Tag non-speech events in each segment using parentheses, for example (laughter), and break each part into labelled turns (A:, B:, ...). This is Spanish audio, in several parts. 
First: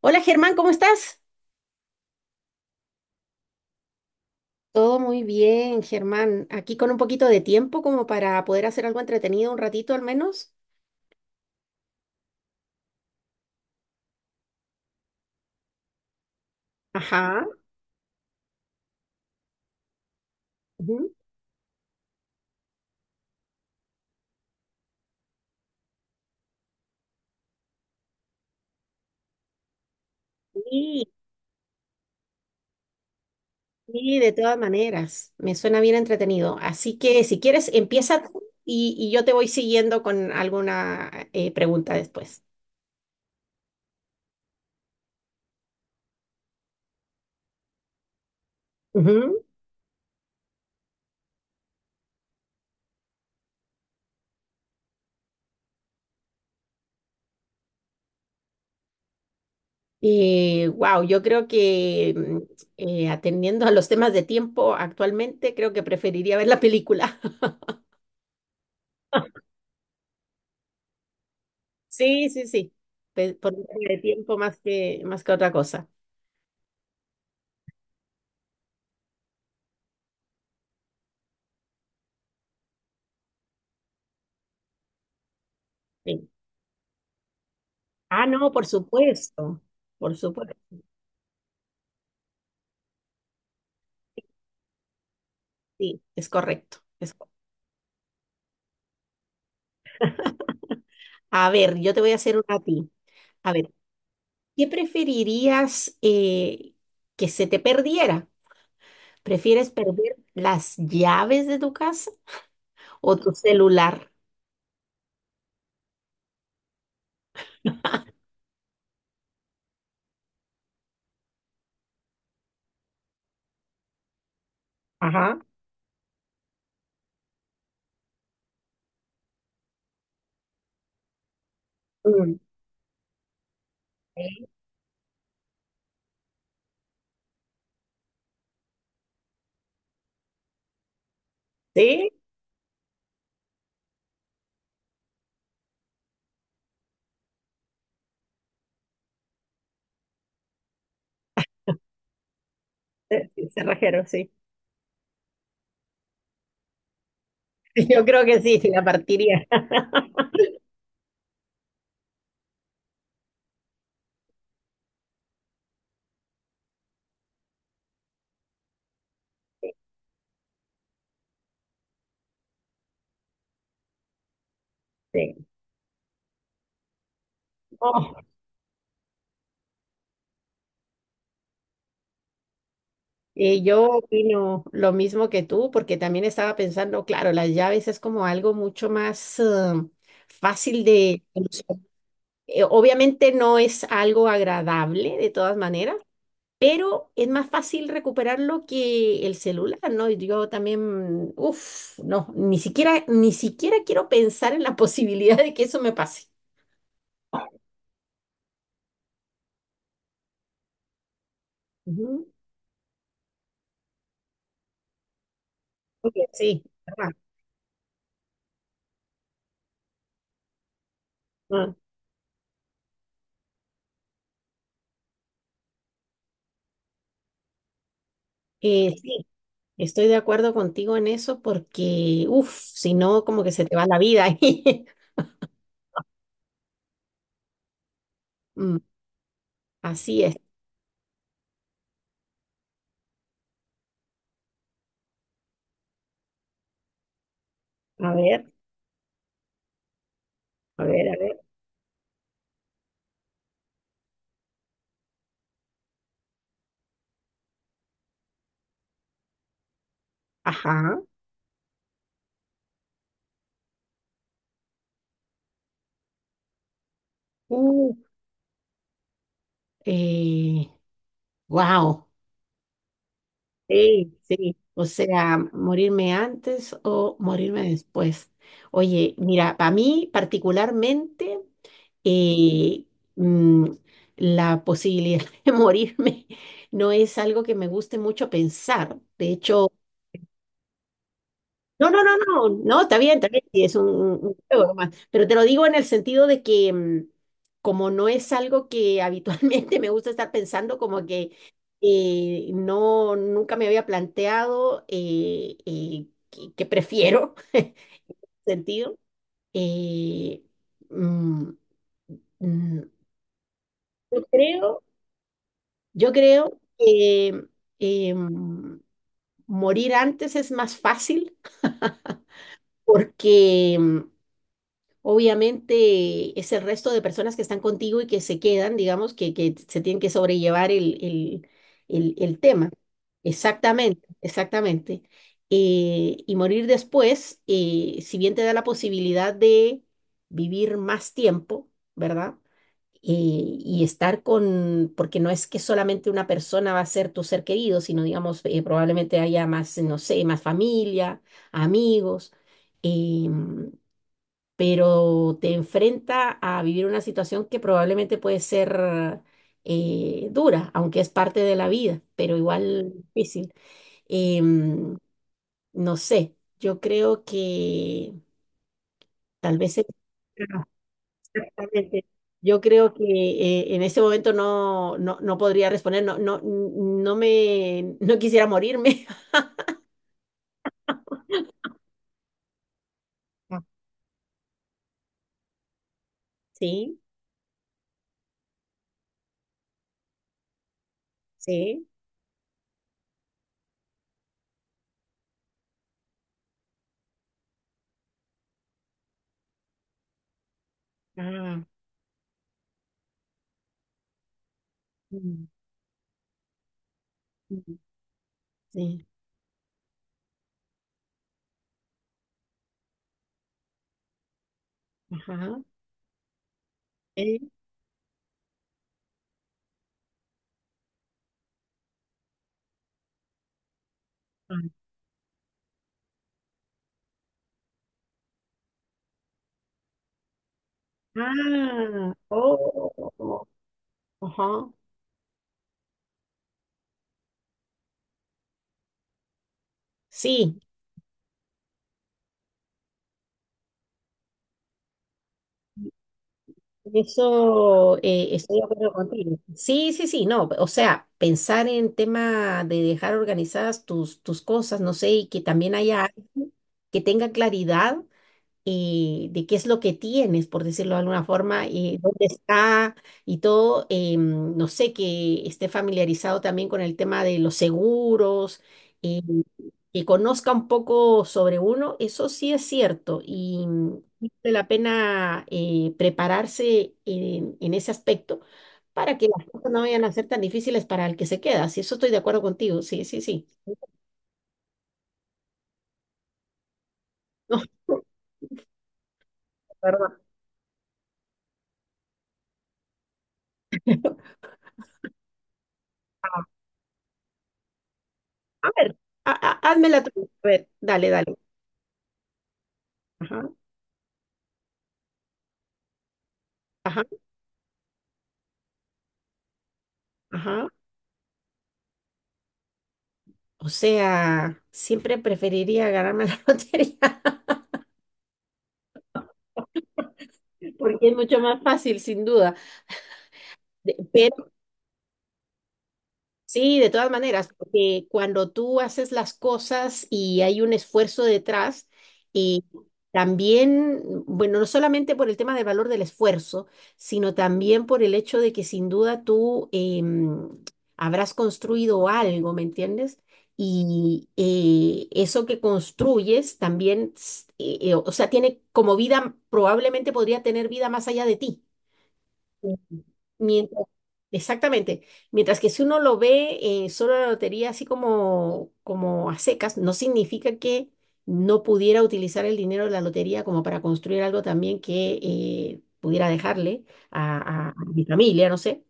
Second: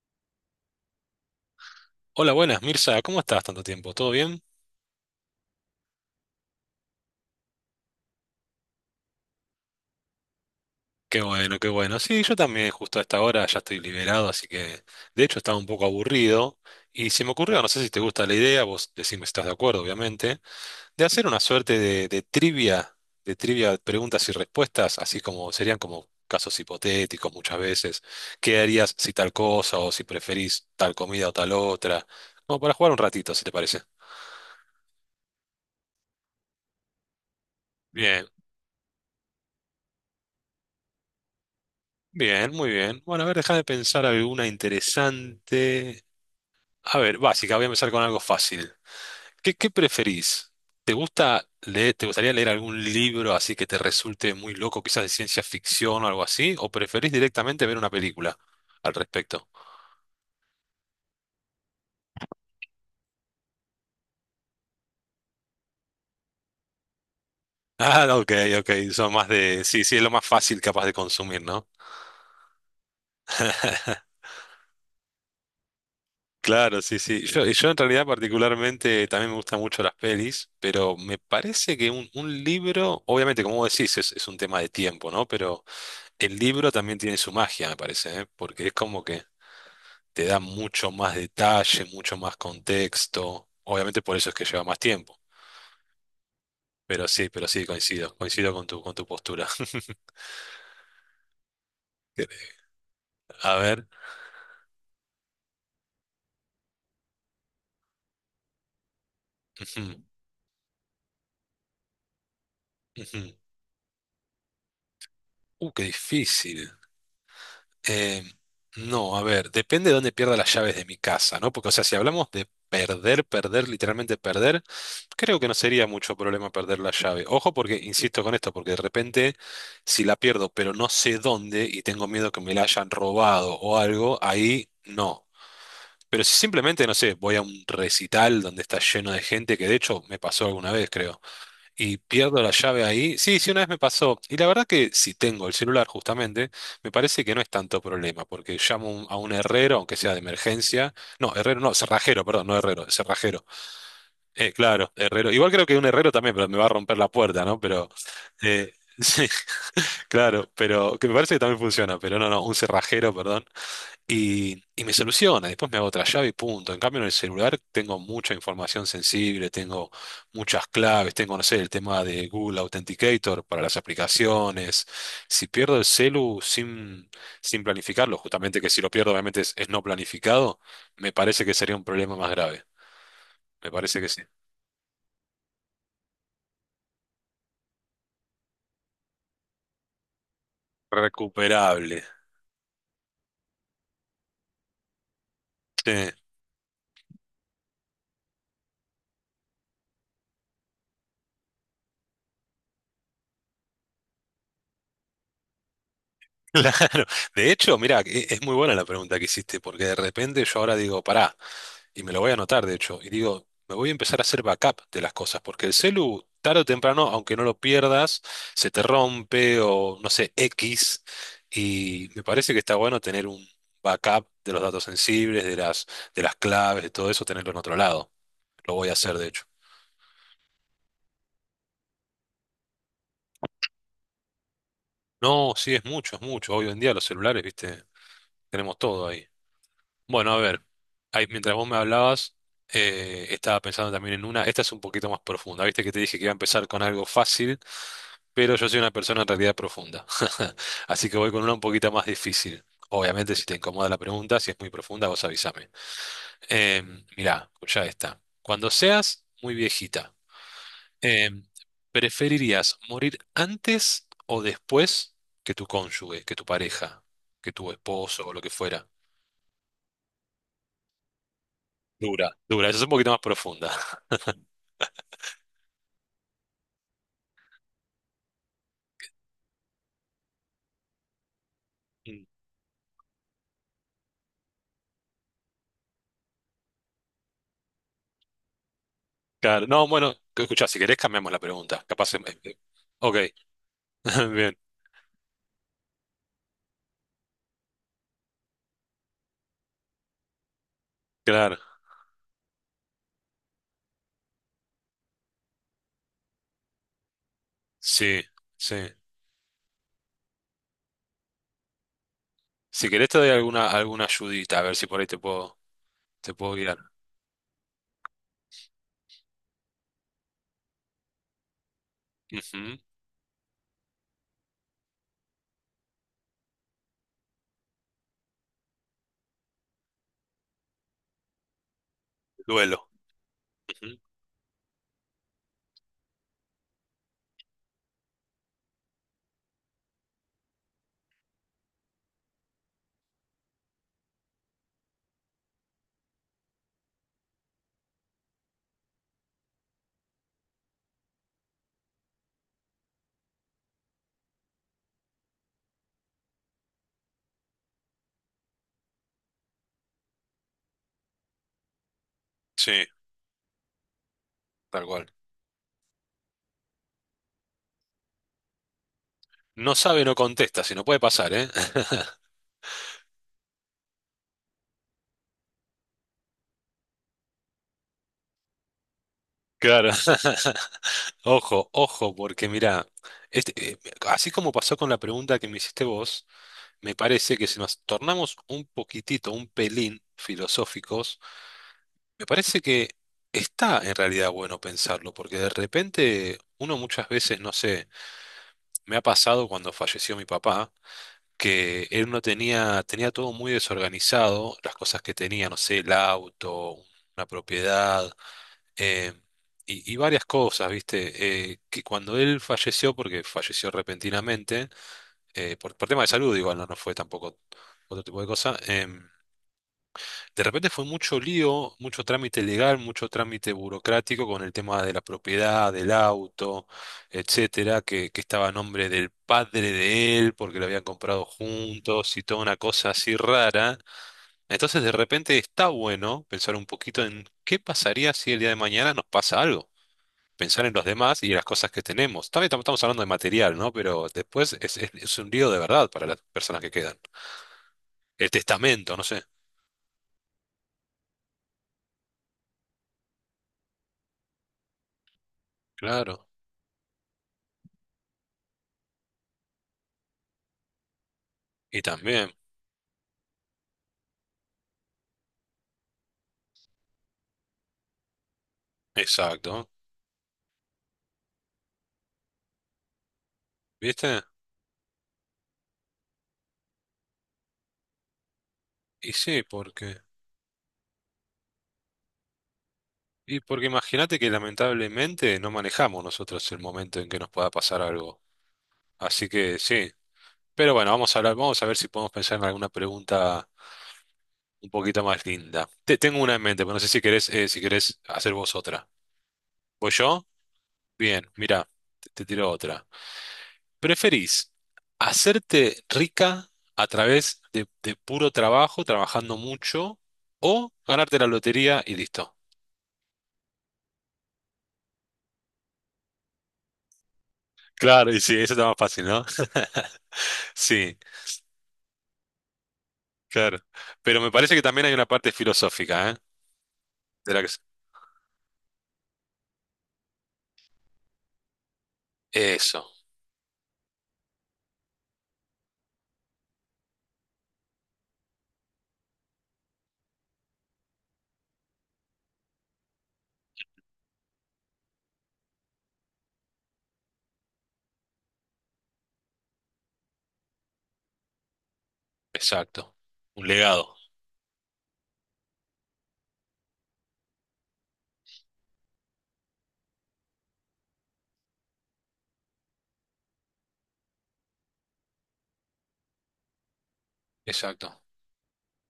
A: Hola Germán, ¿cómo estás?
B: Hola, buenas, Mirza, ¿cómo estás tanto tiempo? ¿Todo bien?
A: Todo muy bien, Germán. Aquí con un poquito de tiempo como para poder hacer algo entretenido un ratito al menos.
B: Qué bueno, qué bueno. Sí, yo también justo a esta hora ya estoy liberado, así que de hecho estaba un poco aburrido y se me
A: Ajá.
B: ocurrió, no sé si te gusta la idea, vos decime si estás de acuerdo, obviamente, de
A: Ujú.
B: hacer una suerte de trivia, de trivia de preguntas y respuestas, así como serían como casos hipotéticos muchas veces. ¿Qué harías si tal cosa o si preferís tal
A: Sí,
B: comida o tal otra? Como para jugar un ratito, si te parece.
A: sí, de todas maneras. Me suena bien entretenido. Así que si quieres, empieza
B: Bien,
A: tú y yo te voy siguiendo con alguna pregunta después.
B: bien, muy bien. Bueno, a ver, déjame pensar alguna interesante. A ver, básica, voy a empezar con algo fácil.
A: Ujú.
B: ¿Qué preferís? ¿Te gusta leer, te gustaría leer algún libro así que te resulte muy loco, quizás de ciencia ficción o algo así? ¿O preferís directamente ver una película al respecto? (laughs)
A: Wow, yo creo que atendiendo a los temas de tiempo actualmente, creo que preferiría ver la película.
B: Ah, ok, ok, son más de... Sí, sí, es lo más fácil capaz de consumir, ¿no?
A: Sí, sí, sí. Por un tema de
B: (laughs)
A: tiempo más que otra cosa.
B: Claro, sí, sí. Yo en realidad particularmente también me gustan mucho las pelis, pero me parece que un libro, obviamente como vos decís, es un tema de tiempo, ¿no? Pero...
A: Sí.
B: El libro también tiene su magia, me parece,
A: Ah,
B: ¿eh?
A: no, por
B: Porque es como que
A: supuesto. Por
B: te da
A: supuesto.
B: mucho más detalle, mucho más contexto. Obviamente por eso es que lleva más tiempo.
A: Sí, es correcto.
B: Pero sí, coincido, coincido con tu postura. (laughs)
A: A ver, yo te voy a hacer una a ti. A
B: A
A: ver,
B: ver.
A: ¿qué preferirías que se te perdiera? ¿Prefieres
B: Ujú,
A: perder las llaves de tu casa o tu
B: ujú.
A: celular?
B: Qué difícil. Eh, no, a ver, depende de dónde pierda las llaves de mi casa, ¿no? Porque, o sea, si hablamos de perder, perder, literalmente perder,
A: Ajá.
B: creo que no sería mucho problema perder la llave. Ojo, porque, insisto con esto, porque de repente, si la pierdo, pero no sé dónde y tengo miedo
A: Mm.
B: que me la hayan robado o algo, ahí no. Pero si simplemente, no sé, voy a un recital donde está lleno de gente, que de hecho me pasó alguna vez, creo y
A: Sí,
B: pierdo la llave ahí. Sí, sí, una vez me pasó. Y la verdad que si tengo el celular justamente, me parece que no es tanto problema, porque llamo a un herrero, aunque sea de emergencia. No, herrero no, cerrajero, perdón, no herrero, cerrajero.
A: sí, cerrajero, sí.
B: Claro, herrero. Igual creo que un herrero también, pero me va a romper la puerta, ¿no?
A: (laughs)
B: Pero,
A: Yo creo que sí, sí,
B: eh,
A: la
B: (laughs) sí,
A: partiría. (laughs)
B: claro, pero que me parece que también funciona, pero no, no, un cerrajero, perdón. Y me soluciona, después me hago otra llave y punto. En cambio, en el celular tengo mucha información sensible, tengo muchas claves, tengo, no sé, el tema de Google Authenticator para las aplicaciones.
A: Sí.
B: Si pierdo el celu sin planificarlo, justamente que si lo pierdo obviamente es no planificado, me parece que sería un problema más grave. Me
A: Yo
B: parece que sí.
A: opino lo mismo que tú, porque también estaba pensando, claro, las llaves es como algo mucho más fácil de solucionar.
B: Recuperable.
A: Obviamente no es algo agradable de todas
B: Sí,
A: maneras, pero es más fácil recuperarlo que el celular, ¿no? Y yo también, uff, no, ni siquiera quiero pensar en la (laughs) posibilidad de que eso me pase.
B: (laughs) claro. De hecho, mira, es muy buena la pregunta que hiciste, porque de repente yo ahora digo, pará. Y me lo
A: Ujú.
B: voy a anotar, de hecho, y digo, me voy a empezar a hacer backup de las cosas, porque el
A: Ok.
B: celu, tarde
A: Sí,
B: o temprano,
A: ¿verdad?
B: aunque no lo pierdas, se te rompe o no sé, X,
A: Ah,
B: y me parece que está bueno tener un backup de los datos sensibles, de las claves, de todo eso, tenerlo en otro lado. Lo voy a hacer,
A: sí.
B: de hecho.
A: Estoy de acuerdo contigo en eso porque, uff, si no, como que se te va la vida ahí. (laughs)
B: No, sí, es mucho, es mucho. Hoy en día los celulares, viste, tenemos
A: Mm.
B: todo ahí.
A: Así
B: Bueno,
A: es.
B: a ver, ahí, mientras vos me hablabas, estaba pensando también en una, esta es un poquito más profunda, viste que te dije que iba a empezar con algo fácil,
A: A ver,
B: pero yo soy una persona en realidad profunda, (laughs)
A: a ver,
B: así
A: a
B: que voy
A: ver.
B: con una un poquito más difícil. Obviamente, si te incomoda la pregunta, si es muy profunda, vos avísame. Mirá, ya está. Cuando seas muy viejita,
A: Ajá.
B: em, ¿preferirías morir antes o después que tu cónyuge, que tu pareja, que tu
A: Uh,
B: esposo o lo que fuera?
A: eh, wow.
B: Dura, dura. Esa es un poquito más profunda.
A: Sí,
B: (laughs)
A: sí. O sea, morirme antes o morirme después. Oye, mira, para mí particularmente,
B: Mm.
A: eh, mm, la posibilidad (laughs) de morirme no es algo que me guste mucho pensar. De
B: Claro.
A: hecho,
B: No, bueno, escucha si querés cambiamos la pregunta.
A: no, no, no,
B: Capaz.
A: no, no,
B: Ok,
A: está bien, sí, es
B: (laughs)
A: un
B: bien,
A: juego nomás. Pero te lo digo en el sentido de que, como no es algo que habitualmente (laughs) me gusta estar pensando, como que
B: claro.
A: no, nunca me había planteado que prefiero
B: Sí,
A: (laughs)
B: sí.
A: sentido. eh, mm, mm,
B: Si querés te doy alguna, alguna
A: yo
B: ayudita, a ver
A: creo,
B: si por ahí
A: yo
B: te puedo
A: creo
B: guiar.
A: que eh, mm, morir antes es más fácil (laughs)
B: Ujú.
A: porque obviamente es el resto de personas que están contigo y que se quedan, digamos, que se tienen que sobrellevar el tema.
B: Duelo. Ujú.
A: Exactamente, exactamente. Y morir después, si bien te da la posibilidad de vivir más tiempo, ¿verdad? Y estar con, porque no es que solamente una persona va a ser tu ser querido, sino, digamos, probablemente haya más, no sé, más familia, amigos. Em, pero te enfrenta a vivir una situación que probablemente puede ser dura, aunque es parte de la vida, pero
B: Sí,
A: igual difícil.
B: tal
A: Em,
B: cual.
A: no sé, yo creo que tal
B: No
A: vez
B: sabe, no
A: Ah,
B: contesta, si no puede pasar, ¿eh?
A: exactamente.
B: (laughs)
A: Yo creo que en ese momento no podría responder, no me, no quisiera morirme. (laughs)
B: Claro. (laughs) Ojo, ojo, porque mirá, este,
A: Ah.
B: eh, así como pasó con la pregunta que me hiciste vos. Me
A: Sí,
B: parece que si nos tornamos un poquitito, un pelín filosóficos,
A: sí.
B: me parece que está en realidad bueno pensarlo, porque de repente uno muchas veces, no sé, me ha pasado cuando falleció mi papá,
A: Ah,
B: que él no tenía, tenía todo muy desorganizado, las cosas que
A: mm,
B: tenía, no sé, el auto, una
A: mm,
B: propiedad,
A: sí.
B: eh, y varias cosas, ¿viste? Que cuando él falleció, porque falleció repentinamente,
A: Ajá.
B: por tema de salud igual, no, no fue
A: Eh,
B: tampoco otro tipo de cosa. De repente fue mucho lío, mucho trámite legal, mucho trámite burocrático con el tema de la propiedad, del auto, etcétera, que estaba a nombre del padre de él porque lo habían comprado
A: ah,
B: juntos y toda una cosa así
A: oh,
B: rara.
A: ajá.
B: Entonces de repente está bueno pensar un poquito en qué pasaría si el día de mañana nos pasa algo.
A: Sí,
B: Pensar en los demás y en las cosas que tenemos. También estamos hablando de material, ¿no? Pero después es, es un lío de verdad para las personas que quedan.
A: eso
B: El
A: estoy de acuerdo
B: testamento, no sé.
A: contigo. Sí, sí, sí, no, o sea, pensar en tema de dejar organizadas tus cosas, no sé, y que también haya
B: Claro.
A: alguien que tenga claridad de qué es lo que tienes, por decirlo de alguna forma,
B: Y
A: y dónde
B: también,
A: está y todo. No sé, que esté familiarizado también con el tema de los seguros, eh,
B: exacto.
A: que conozca un poco sobre uno, eso sí es cierto y
B: ¿Viste?
A: vale la pena prepararse en ese aspecto,
B: Y
A: para que
B: sí,
A: las cosas no
B: porque.
A: vayan a ser tan difíciles para el que se queda. Si eso estoy de acuerdo contigo, sí, sí,
B: Y
A: sí.
B: porque imagínate que lamentablemente no manejamos nosotros el momento en que nos pueda
A: (laughs) No,
B: pasar algo. Así que sí.
A: perdón.
B: Pero bueno, vamos a hablar, vamos a ver si podemos pensar en alguna pregunta un poquito más linda. Tengo una en mente, pero no sé si querés, si querés hacer vos
A: A
B: otra.
A: ver,
B: ¿Voy
A: házmela
B: yo?
A: tú. A ver, dale,
B: Bien,
A: dale.
B: mira, te tiro otra.
A: Ajá,
B: ¿Preferís hacerte rica a
A: ajá,
B: través de puro trabajo, trabajando mucho,
A: ajá.
B: o ganarte la lotería y listo?
A: O sea, siempre preferiría ganarme la (laughs) lotería
B: Claro, y sí, eso está más fácil, ¿no? (laughs) Sí,
A: porque es mucho más fácil, sin duda.
B: claro. Pero me
A: Pero
B: parece que también hay una parte filosófica, ¿eh?
A: sí, de todas
B: De la
A: maneras,
B: que...
A: porque cuando tú haces las cosas y hay un esfuerzo detrás, y
B: Eso,
A: también, bueno, no solamente por el tema del valor del esfuerzo, sino también por el hecho de que sin duda tú habrás construido algo, ¿me entiendes? Y eso que construyes también, o sea, tiene como vida, probablemente podría tener vida más allá de ti.
B: exacto. Un
A: Mientras,
B: legado.
A: exactamente. Mientras que si uno lo ve solo la lotería así como, como a secas, no significa que no pudiera utilizar el dinero de la lotería como para construir algo también que pudiera dejarle a
B: Exacto.
A: mi familia, no sé.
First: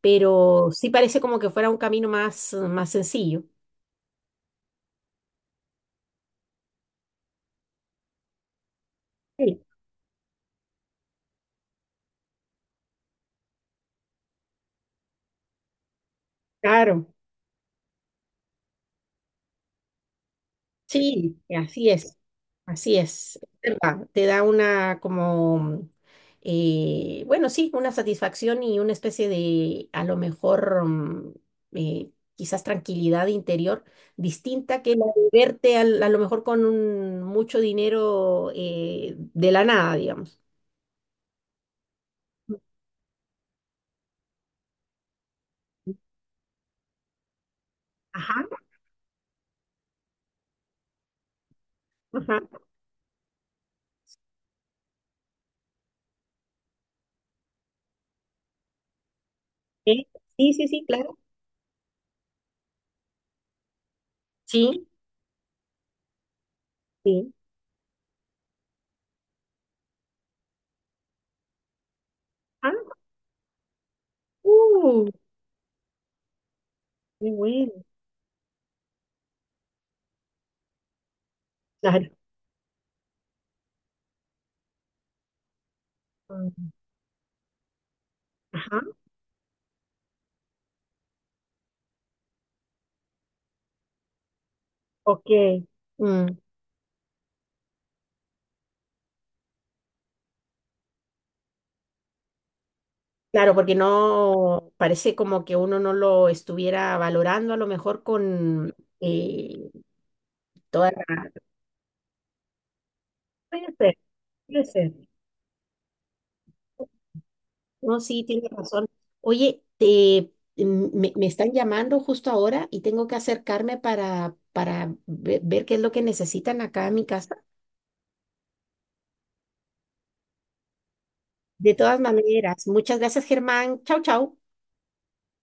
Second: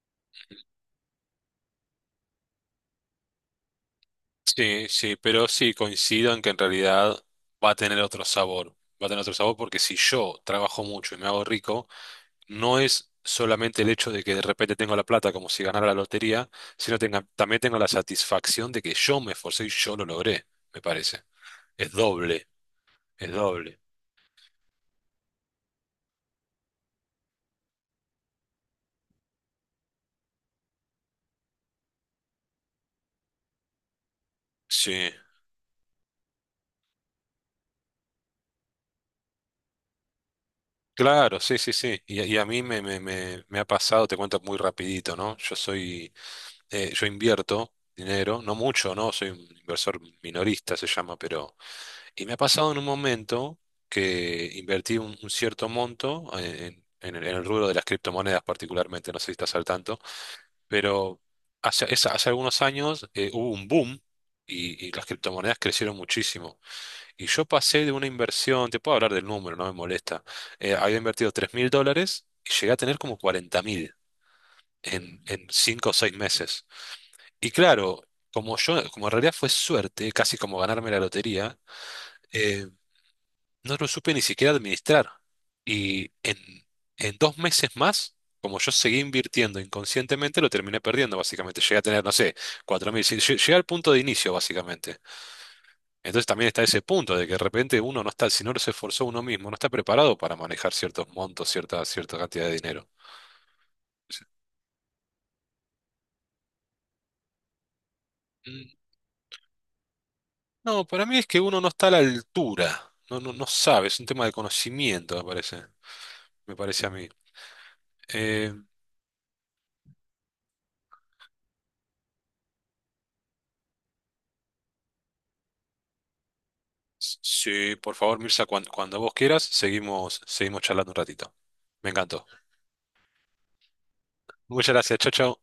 A: Pero sí parece como que fuera un camino más, más sencillo.
B: Sí, sí, pero sí coincido en que en realidad va a tener otro sabor. Va a tener otro sabor
A: Sí,
B: porque si yo trabajo mucho y me hago rico, no es solamente el hecho de que de repente tengo la plata como si ganara la lotería, sino
A: claro.
B: también tengo la satisfacción de que yo me esforcé y yo lo logré, me parece.
A: Sí,
B: Es doble,
A: así
B: es
A: es
B: doble.
A: verdad, te da una como, bueno, sí, una satisfacción y una especie de, a lo mejor, quizás tranquilidad interior distinta que la
B: Sí.
A: de verte a lo mejor con mucho dinero de la nada, digamos.
B: Claro, sí, sí, sí. Y a mí me ha pasado, te cuento muy rapidito, ¿no? Yo
A: Ujú.
B: soy, yo invierto
A: Ajá,
B: dinero, no mucho, ¿no? Soy un inversor minorista, se llama, pero... Y me ha
A: ajá.
B: pasado en un momento que invertí un cierto monto en el rubro de las criptomonedas particularmente, no sé si estás al tanto,
A: ¿Eh? Sí, sí, sí, claro.
B: pero hace, hace algunos años hubo un boom
A: Sí,
B: y las criptomonedas crecieron muchísimo. Y
A: sí.
B: yo pasé de una inversión, te puedo hablar del número, no me molesta. Había invertido 3.000 dólares y llegué
A: Ah,
B: a tener como 40.000
A: uh,
B: en 5 o 6 meses.
A: qué
B: Y
A: bueno.
B: claro, como yo, como en realidad fue suerte, casi como ganarme la lotería,
A: Claro.
B: eh, no lo supe ni siquiera administrar. Y en,
A: Mm.
B: en 2 meses más, como yo
A: Ajá,
B: seguí invirtiendo inconscientemente, lo terminé perdiendo, básicamente. Llegué a tener, no sé, 4.000. Sí, Llegué al punto de inicio, básicamente.
A: ok.
B: Entonces
A: Mm.
B: también está ese punto de que de repente uno no está, si no se esforzó uno mismo, no está preparado para manejar ciertos montos, cierta, cierta cantidad de dinero.
A: Claro, porque no parece como que uno no lo estuviera valorando a lo mejor con
B: Mm,
A: eh,
B: no,
A: toda
B: para mí es
A: la...
B: que uno no está a la altura, no, no, no
A: Puede
B: sabe,
A: ser,
B: es un tema de
A: puede ser.
B: conocimiento, me parece a mí.
A: No, sí, tienes
B: Eh,
A: razón. Oye, te, me me están llamando justo ahora y tengo que acercarme para ver qué es lo que necesitan acá en mi casa.
B: sí, por favor, Mirza, cuando, vos quieras, seguimos, seguimos charlando un ratito.
A: De
B: Me
A: todas
B: encantó.
A: maneras, muchas gracias, Germán. Chau, chau.
B: Muchas gracias, chao, chao.